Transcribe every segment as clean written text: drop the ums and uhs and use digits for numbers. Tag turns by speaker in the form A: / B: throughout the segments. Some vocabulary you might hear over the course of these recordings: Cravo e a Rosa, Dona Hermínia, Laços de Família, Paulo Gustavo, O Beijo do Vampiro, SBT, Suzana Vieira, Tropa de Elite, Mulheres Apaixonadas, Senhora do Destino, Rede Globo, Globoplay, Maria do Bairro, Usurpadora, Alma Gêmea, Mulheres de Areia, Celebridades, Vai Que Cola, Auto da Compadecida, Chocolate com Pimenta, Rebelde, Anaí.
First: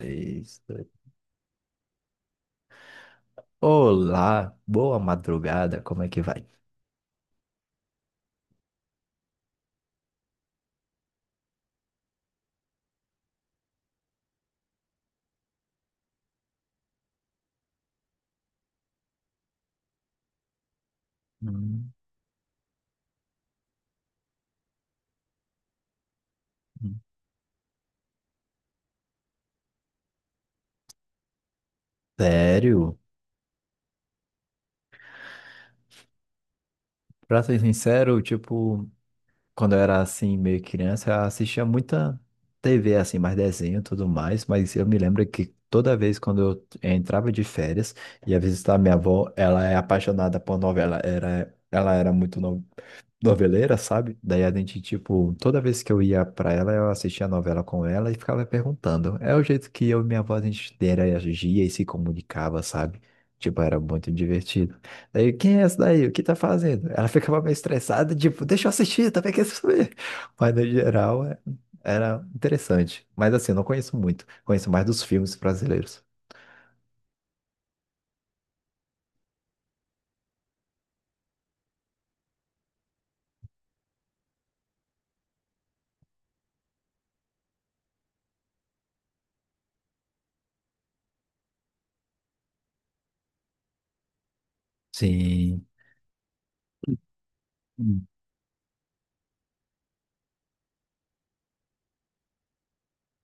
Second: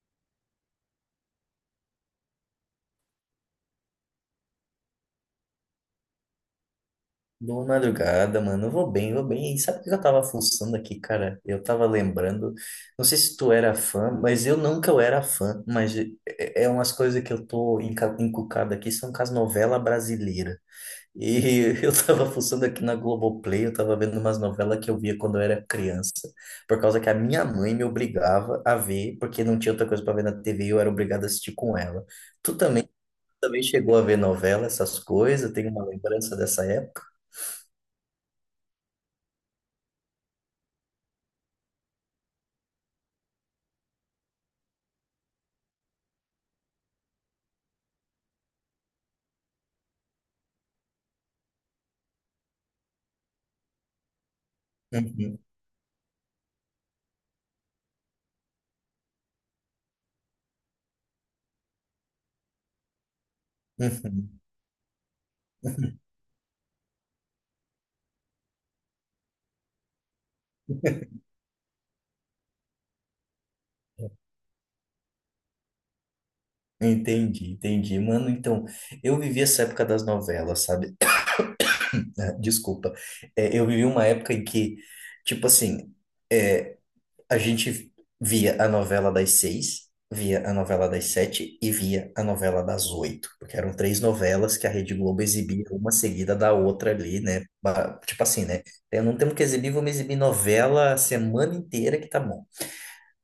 A: Isso. Olá, boa madrugada, como é que vai?
B: Boa madrugada, mano. Eu vou bem, eu vou bem. E sabe o que eu tava fuçando aqui, cara? Eu tava lembrando. Não sei se tu era fã, mas eu nunca eu era fã. Mas é umas coisas que eu tô encucado aqui, são com as novelas brasileiras. E eu
A: Hum,
B: tava fuçando aqui na Globoplay, eu tava vendo umas novelas que eu via quando eu era criança. Por
A: hum.
B: causa que a minha mãe me obrigava a ver, porque não tinha outra coisa pra ver na TV e eu era obrigado a assistir com ela. Tu também, tu
A: Sério?
B: também chegou a ver novela, essas coisas? Tem uma lembrança dessa época?
A: Pra ser sincero, tipo, quando eu era assim, meio criança, eu assistia muita TV, assim, mais desenho e tudo mais, mas eu me lembro que toda vez quando eu entrava de férias, ia visitar minha avó, ela é apaixonada por novela, era, ela era muito noveleira, sabe? Daí a gente, tipo, toda vez que eu ia pra ela, eu assistia a novela com ela e ficava perguntando. É o jeito que eu e minha avó a gente interagia e se comunicava, sabe? Tipo, era muito divertido. Daí, quem é essa
B: Uhum.
A: daí? O que tá fazendo? Ela ficava meio estressada, tipo, deixa eu assistir, também quero saber. Mas no geral, era interessante. Mas assim, eu não conheço muito. Conheço mais dos filmes brasileiros.
B: Entendi, entendi. Mano, então, eu vivi essa época das novelas, sabe? Ah, desculpa. É, eu vivi uma época em que, tipo assim, é, a gente via a novela das seis, via a novela das sete e via a novela das oito, porque eram três novelas que a Rede Globo exibia
A: Sim.
B: uma seguida da outra ali, né? Tipo assim, né? Eu não tenho que exibir, vamos exibir novela a semana inteira que tá bom.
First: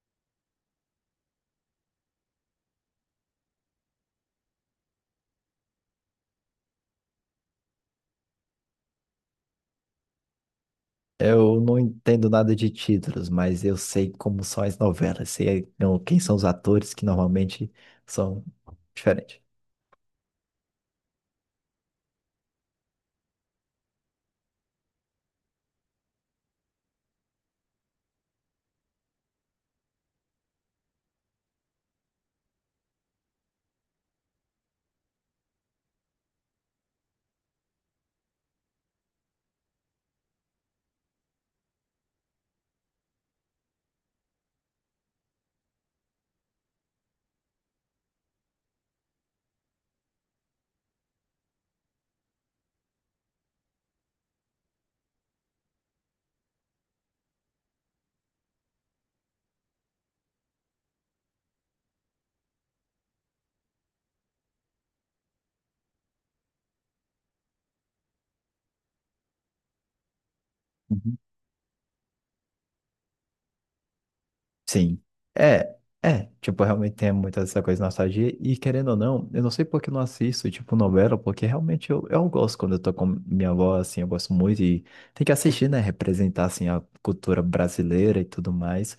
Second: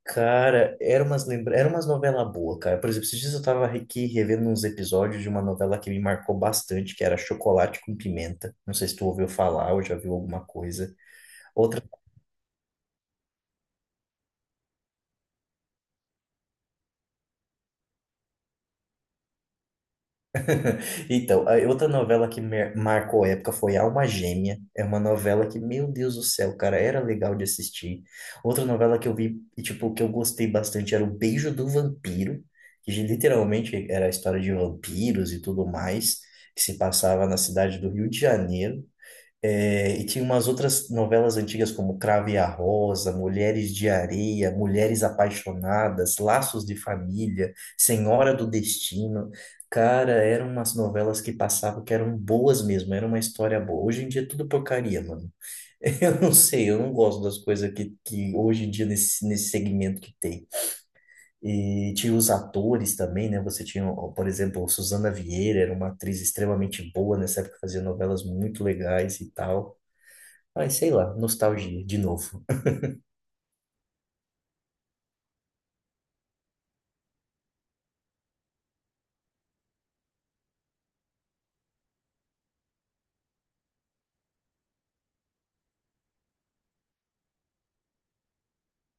B: Cara, era umas novela boa, cara. Por exemplo, esses dias eu tava aqui revendo uns episódios de uma novela que me marcou bastante, que era Chocolate com Pimenta. Não sei se tu ouviu falar ou já viu alguma coisa.
A: Eu não
B: Outra,
A: entendo nada de títulos, mas eu sei como são as novelas, sei quem são os atores que normalmente são diferentes.
B: então, a outra novela que marcou a época foi Alma Gêmea. É uma novela que, meu Deus do céu, cara, era legal de assistir. Outra novela que eu vi e tipo que eu gostei bastante era O Beijo do Vampiro, que literalmente era a história de vampiros e tudo mais. Que se passava na cidade do Rio de Janeiro. É, e tinha umas outras novelas antigas como Cravo e a Rosa, Mulheres de Areia, Mulheres Apaixonadas, Laços de Família, Senhora do Destino. Cara, eram umas novelas que passavam que eram boas mesmo, era uma história boa. Hoje em dia é tudo porcaria, mano. Eu não sei, eu não gosto das coisas que hoje em dia nesse segmento que tem. E tinha os atores também, né? Você tinha, ó, por exemplo, Suzana Vieira, era uma atriz extremamente boa nessa época, fazia novelas muito legais e tal. Ai, sei lá, nostalgia, de novo.
A: Sim. É, é. Tipo, realmente tem muita essa coisa de nostalgia. E querendo ou não, eu não sei por que eu não assisto, tipo, novela, porque realmente eu gosto quando eu tô com minha avó, assim, eu gosto muito e tem que assistir, né? Representar, assim, a cultura brasileira e tudo mais.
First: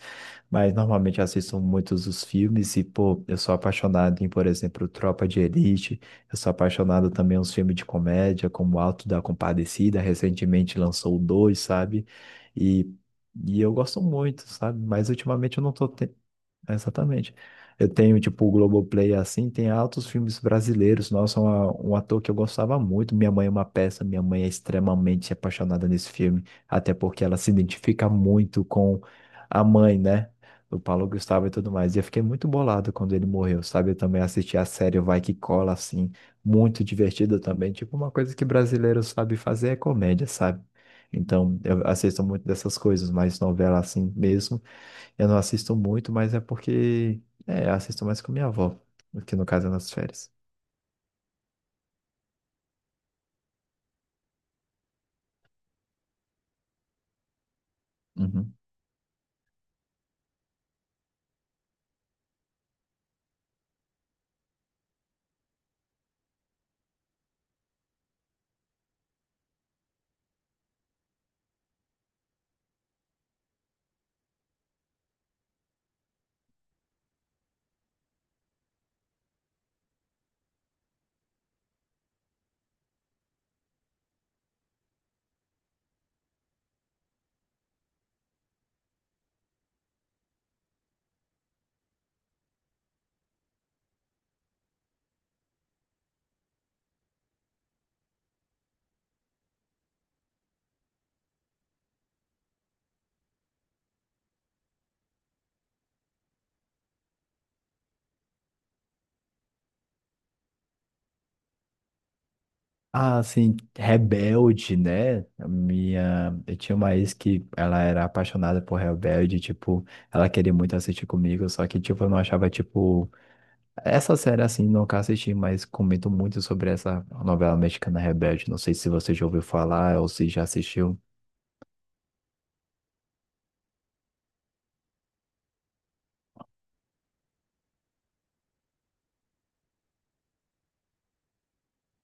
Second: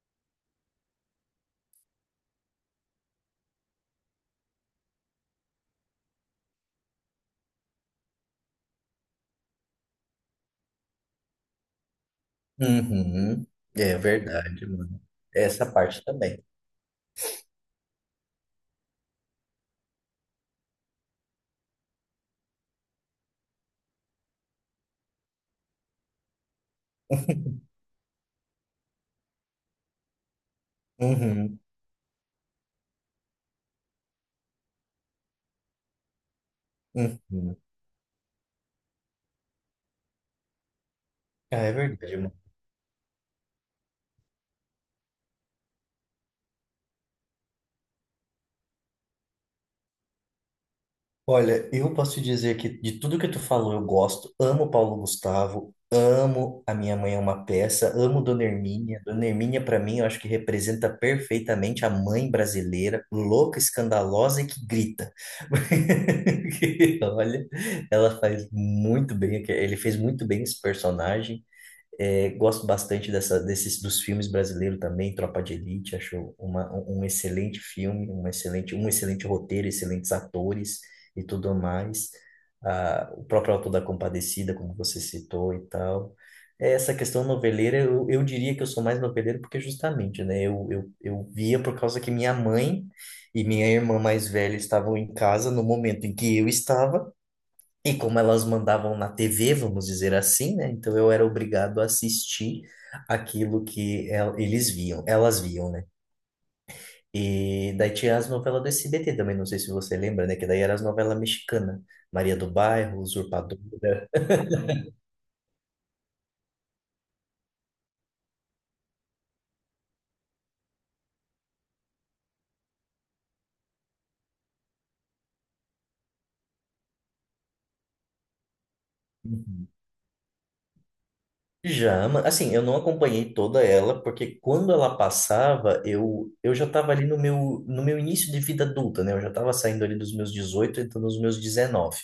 A: Mas normalmente eu assisto muitos dos filmes e, pô, eu sou apaixonado em, por exemplo, Tropa de Elite. Eu sou apaixonado também em uns filmes de comédia, como Alto da Compadecida. Recentemente lançou o dois, sabe? E
B: Uhum,
A: eu
B: é
A: gosto muito,
B: verdade,
A: sabe?
B: mano.
A: Mas ultimamente eu não
B: Essa
A: tô
B: parte
A: te-
B: também.
A: Exatamente. Eu tenho, tipo, o Globoplay assim, tem altos filmes brasileiros. Nossa, um ator que eu gostava muito. Minha mãe é uma peça, minha mãe é extremamente apaixonada nesse filme, até porque ela se identifica muito com a mãe, né? Do Paulo Gustavo e
B: Uhum,
A: tudo mais. E eu fiquei muito bolado quando ele morreu, sabe? Eu também assisti a série Vai Que Cola, assim, muito divertida
B: uhum.
A: também. Tipo, uma coisa que brasileiro sabe fazer é comédia, sabe?
B: Ah,
A: Então,
B: é
A: eu
B: verdade,
A: assisto
B: mano.
A: muito dessas coisas, mas novela assim mesmo. Eu não assisto muito, mas é porque. É, eu assisto mais com minha avó, que no caso é nas férias.
B: Olha, eu posso te dizer que de tudo que tu falou, eu gosto. Amo Paulo Gustavo, amo A Minha Mãe é uma Peça, amo Dona
A: Uhum.
B: Hermínia. Dona Hermínia, pra mim, eu acho que representa perfeitamente a mãe brasileira, louca, escandalosa e que grita. Porque, olha, ela faz muito bem, ele fez muito bem esse personagem. É, gosto bastante dessa, desses dos filmes brasileiros também, Tropa de Elite, acho uma, um um excelente filme, um excelente roteiro, excelentes atores e tudo mais. Ah, o próprio Auto da Compadecida, como você citou e tal. É, essa questão noveleira, eu diria que eu sou mais noveleiro porque justamente, né, eu via por causa que minha mãe e minha irmã mais velha estavam em casa no momento em que eu estava, e como elas mandavam na TV, vamos dizer assim, né? Então eu era obrigado a assistir aquilo que eles viam, elas viam, né? E daí tinha as novelas do SBT também, não sei se você lembra, né? Que daí eram as novelas mexicanas, Maria do Bairro,
A: Ah, assim,
B: Usurpadora.
A: Rebelde, né? A Minha. Eu tinha uma ex que ela era apaixonada por Rebelde, tipo, ela queria muito assistir comigo, só que, tipo, eu não achava, tipo. Essa série, assim, nunca assisti, mas comento muito sobre essa novela mexicana Rebelde. Não sei se você já ouviu
B: Uhum.
A: falar ou se já assistiu.
B: Já, assim, eu não acompanhei toda ela, porque quando ela passava, eu já estava ali no meu início de vida adulta, né? Eu já estava saindo ali dos meus 18 entrando nos meus 19.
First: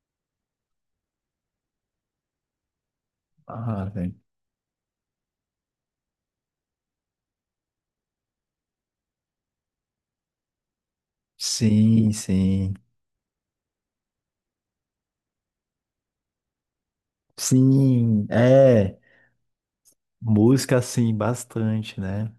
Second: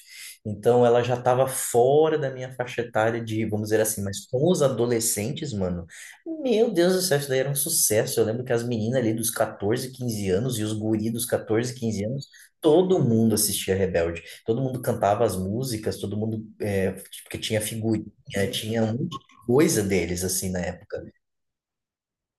B: Então, ela já estava fora da minha faixa etária de, vamos dizer
A: Ah,
B: assim,
A: sim.
B: mas com os adolescentes, mano, meu Deus do céu, isso daí era um sucesso. Eu lembro que as meninas ali dos 14-15 anos e os guri dos 14-15
A: Sim,
B: anos,
A: sim.
B: todo mundo assistia Rebelde. Todo mundo cantava as músicas, todo mundo, porque tinha figurinha,
A: Sim,
B: tinha
A: é.
B: um coisa deles, assim, na
A: Música,
B: época.
A: sim, bastante, né?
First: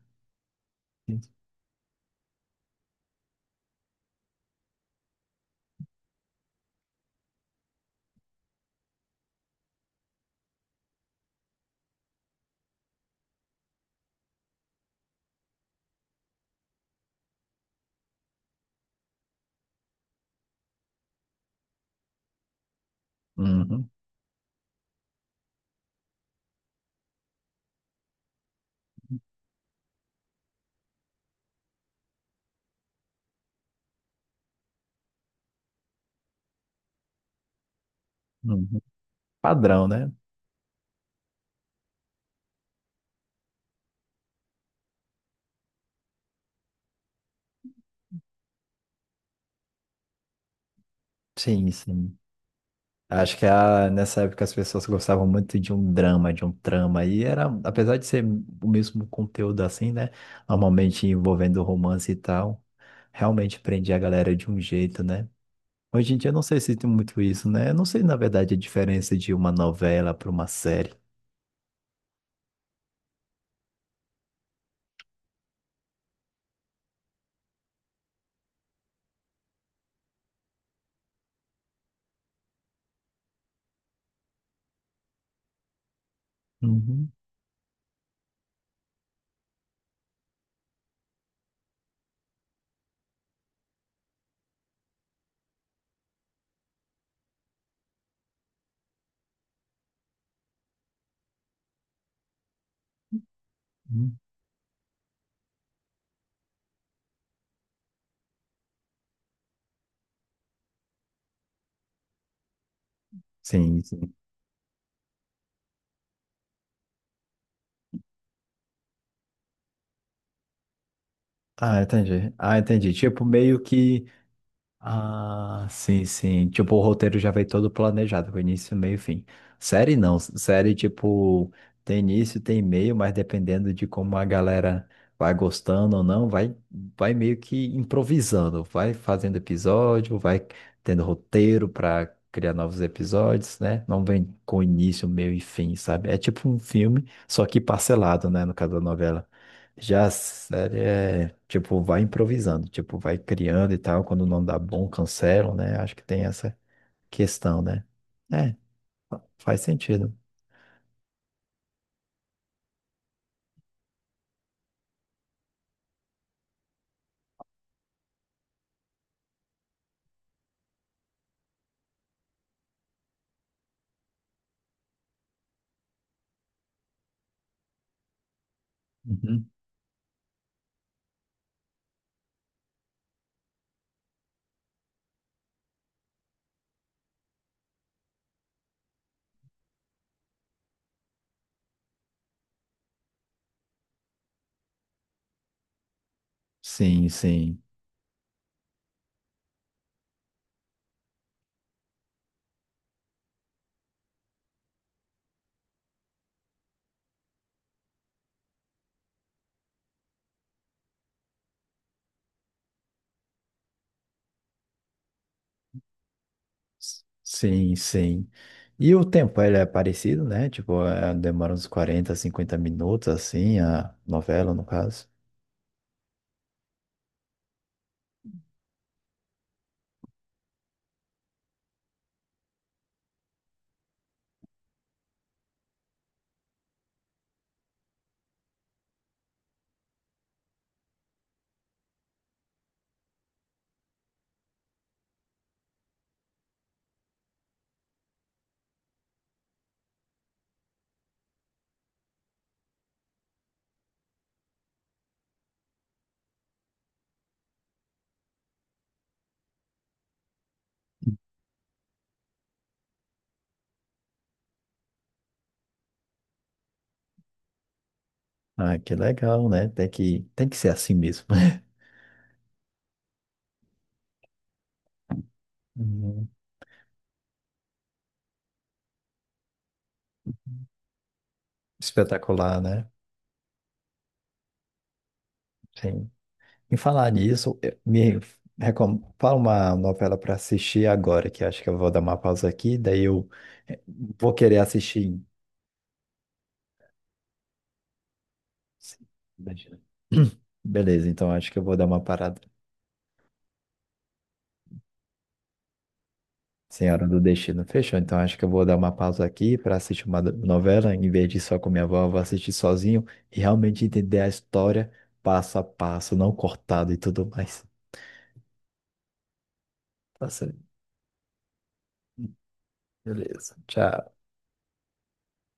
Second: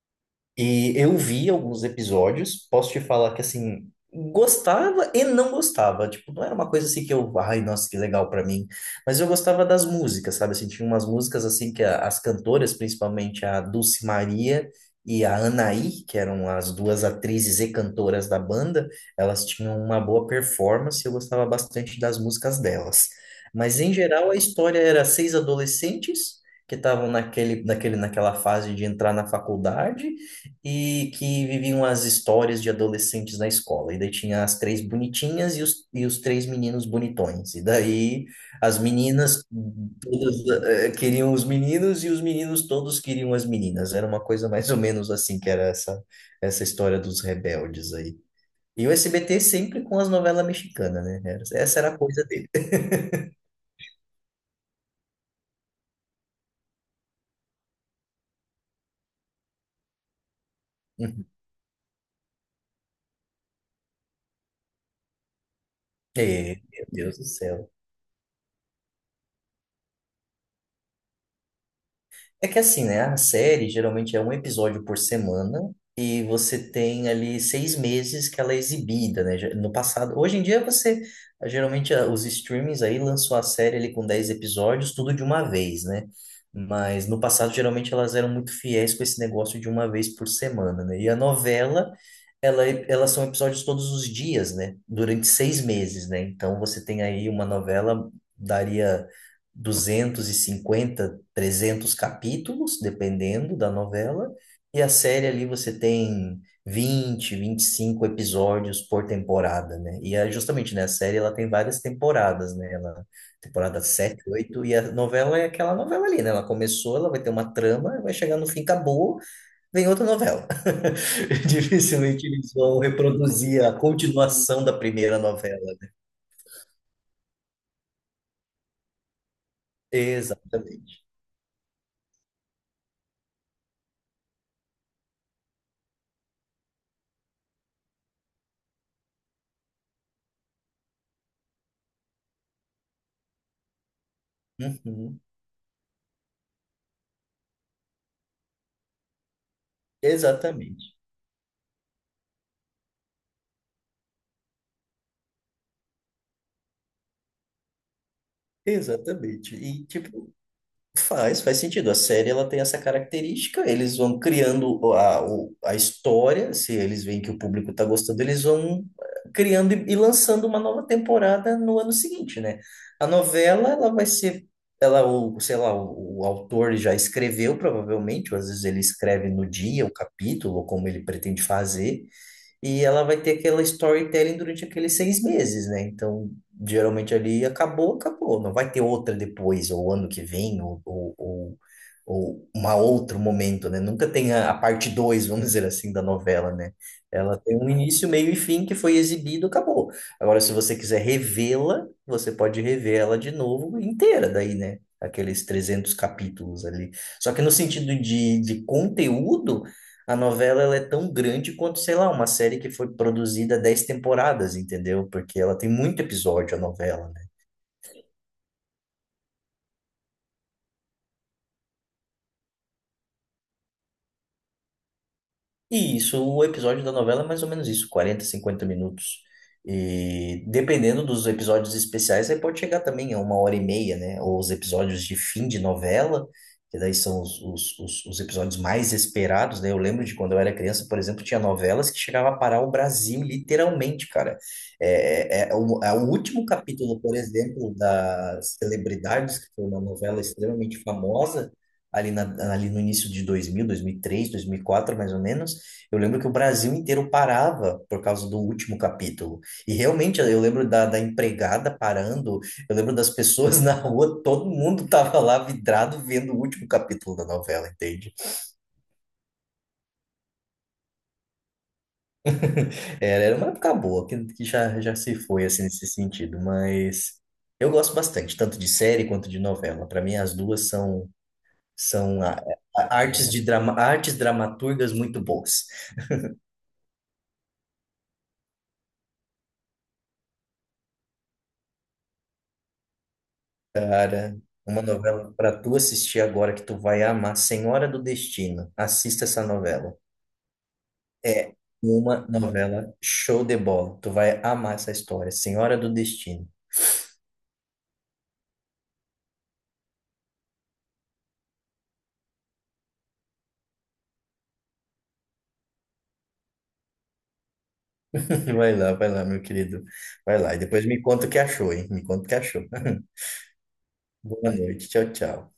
B: E eu vi alguns episódios, posso te falar que assim, gostava e não gostava. Tipo, não era uma coisa assim que eu, ai, nossa, que legal pra mim. Mas eu gostava das músicas, sabe? Assim, tinha umas músicas assim que as cantoras, principalmente a Dulce Maria e a Anaí, que eram as duas atrizes e cantoras da banda, elas tinham uma boa performance, e eu gostava bastante das músicas delas. Mas
A: Uhum,
B: em geral a história era seis adolescentes que estavam naquela fase de entrar na faculdade e que viviam as histórias de adolescentes na escola. E daí tinha as três bonitinhas e e os três meninos bonitões. E daí as
A: uhum.
B: meninas
A: Padrão, né?
B: todas queriam os meninos e os meninos todos queriam as meninas. Era uma coisa mais ou menos assim que era essa, história dos rebeldes aí. E o SBT sempre com as novelas mexicanas, né?
A: Sim,
B: Essa era a
A: sim.
B: coisa dele.
A: Acho que a, nessa época as pessoas gostavam muito de um drama, de um trama, e era, apesar de ser o mesmo conteúdo assim, né? Normalmente envolvendo romance e tal, realmente prendia a galera de um jeito, né? Hoje em dia eu não
B: É,
A: sei se
B: meu
A: tem
B: Deus
A: muito
B: do
A: isso, né?
B: céu.
A: Eu não sei, na verdade, a diferença de uma novela para uma série.
B: É que assim, né? A série geralmente é um episódio por semana e você tem ali 6 meses que ela é exibida, né? No passado, hoje em dia você geralmente os streamings aí lançou a série ali com 10 episódios, tudo de uma vez, né? Mas
A: Uhum,
B: no passado geralmente elas eram muito fiéis com esse negócio de uma vez por semana, né? E a novela, elas são episódios todos os dias, né? Durante 6 meses, né? Então você tem aí uma novela daria 250 300 capítulos, dependendo da
A: uhum.
B: novela, e a série ali você tem 20-25 episódios por temporada, né? E é justamente, né, a série ela tem várias temporadas, né? Ela, temporada
A: Sim, sim.
B: 7-8 e a novela é aquela novela ali, né? Ela começou, ela vai ter uma trama, vai chegar no fim, acabou, vem outra novela.
A: Ah,
B: Dificilmente
A: entendi.
B: eles
A: Ah,
B: vão
A: entendi. Tipo, meio
B: reproduzir a
A: que.
B: continuação da primeira novela.
A: Ah, sim, sim. Tipo, o roteiro já vem todo planejado, com início, meio, e fim. Série não. Série,
B: Exatamente.
A: tipo, tem início, tem meio, mas dependendo de como a galera vai gostando ou não, vai, vai meio que improvisando. Vai fazendo episódio, vai tendo roteiro para criar novos episódios, né? Não vem com início,
B: Uhum.
A: meio e fim, sabe? É tipo um filme, só que parcelado, né? No caso da novela. Já a série
B: Exatamente.
A: é, tipo, vai improvisando, tipo, vai criando e tal, quando não dá bom, cancelam, né? Acho que tem essa questão, né? É,
B: Exatamente.
A: faz
B: E,
A: sentido.
B: tipo, faz sentido. A série ela tem essa característica. Eles vão criando a história. Se eles veem que o público está gostando, eles vão criando e lançando uma nova temporada no ano seguinte, né? A novela ela vai ser, ela o, sei lá, o autor já escreveu provavelmente, ou às vezes ele escreve no
A: Uhum.
B: dia o capítulo, ou como ele pretende fazer. E ela vai ter aquela storytelling durante aqueles 6 meses, né? Então, geralmente ali acabou, acabou. Não vai ter outra depois, ou ano que vem, ou uma outro momento, né? Nunca tem a parte 2, vamos dizer assim, da novela, né?
A: Sim,
B: Ela tem
A: sim.
B: um início, meio e fim que foi exibido, acabou. Agora, se você quiser revê-la, você pode rever ela de novo inteira, daí, né? Aqueles 300 capítulos ali. Só que no sentido de conteúdo, a novela ela é tão grande quanto, sei lá, uma série que foi produzida 10 temporadas, entendeu? Porque ela tem muito episódio, a
A: S-
B: novela, né?
A: Sim, sim. E o tempo, ele é parecido, né? Tipo, é, demora uns 40, 50 minutos, assim, a novela, no caso.
B: E isso, o episódio da novela é mais ou menos isso, 40-50 minutos. E dependendo dos episódios especiais, aí pode chegar também a uma hora e meia, né? Ou os episódios de fim de novela, que daí são os episódios mais esperados, né? Eu lembro de quando eu era criança, por exemplo, tinha novelas que chegava a parar o Brasil, literalmente, cara. É o último capítulo, por exemplo, da Celebridades, que foi uma novela extremamente famosa, ali, ali no início de 2000, 2003, quatro mais ou menos. Eu lembro que o Brasil inteiro parava por causa do último capítulo. E realmente eu lembro da empregada parando, eu lembro das pessoas na rua, todo mundo tava lá vidrado vendo o último capítulo da novela, entende?
A: Ah, que legal, né? Tem que ser assim mesmo.
B: Era uma época boa, que já, já se foi assim nesse
A: Uhum.
B: sentido, mas eu gosto bastante, tanto de série quanto de novela. Para mim, as duas são, são a-
A: Espetacular, né?
B: a- artes de drama, artes dramaturgas muito boas.
A: Sim. Em falar nisso, me recom... fala uma novela para assistir agora, que acho que eu vou dar uma pausa aqui, daí eu eh, vou
B: Cara,
A: querer
B: uma
A: assistir.
B: novela para tu assistir agora que tu vai amar, Senhora do Destino.
A: Sim,
B: Assista essa
A: imagina.
B: novela.
A: Beleza, então acho
B: É
A: que eu vou dar uma
B: uma
A: parada.
B: novela show de bola. Tu vai amar essa história, Senhora do Destino.
A: Senhora do Destino, fechou? Então acho que eu vou dar uma pausa aqui para assistir uma novela, em vez de ir só com minha avó, eu vou assistir sozinho e realmente entender a história passo a passo, não cortado e tudo mais.
B: Vai lá, meu querido.
A: Tá
B: Vai lá e
A: certo.
B: depois me conta o que achou, hein? Me conta o que achou.
A: Beleza, tchau.
B: Boa noite. Tchau, tchau.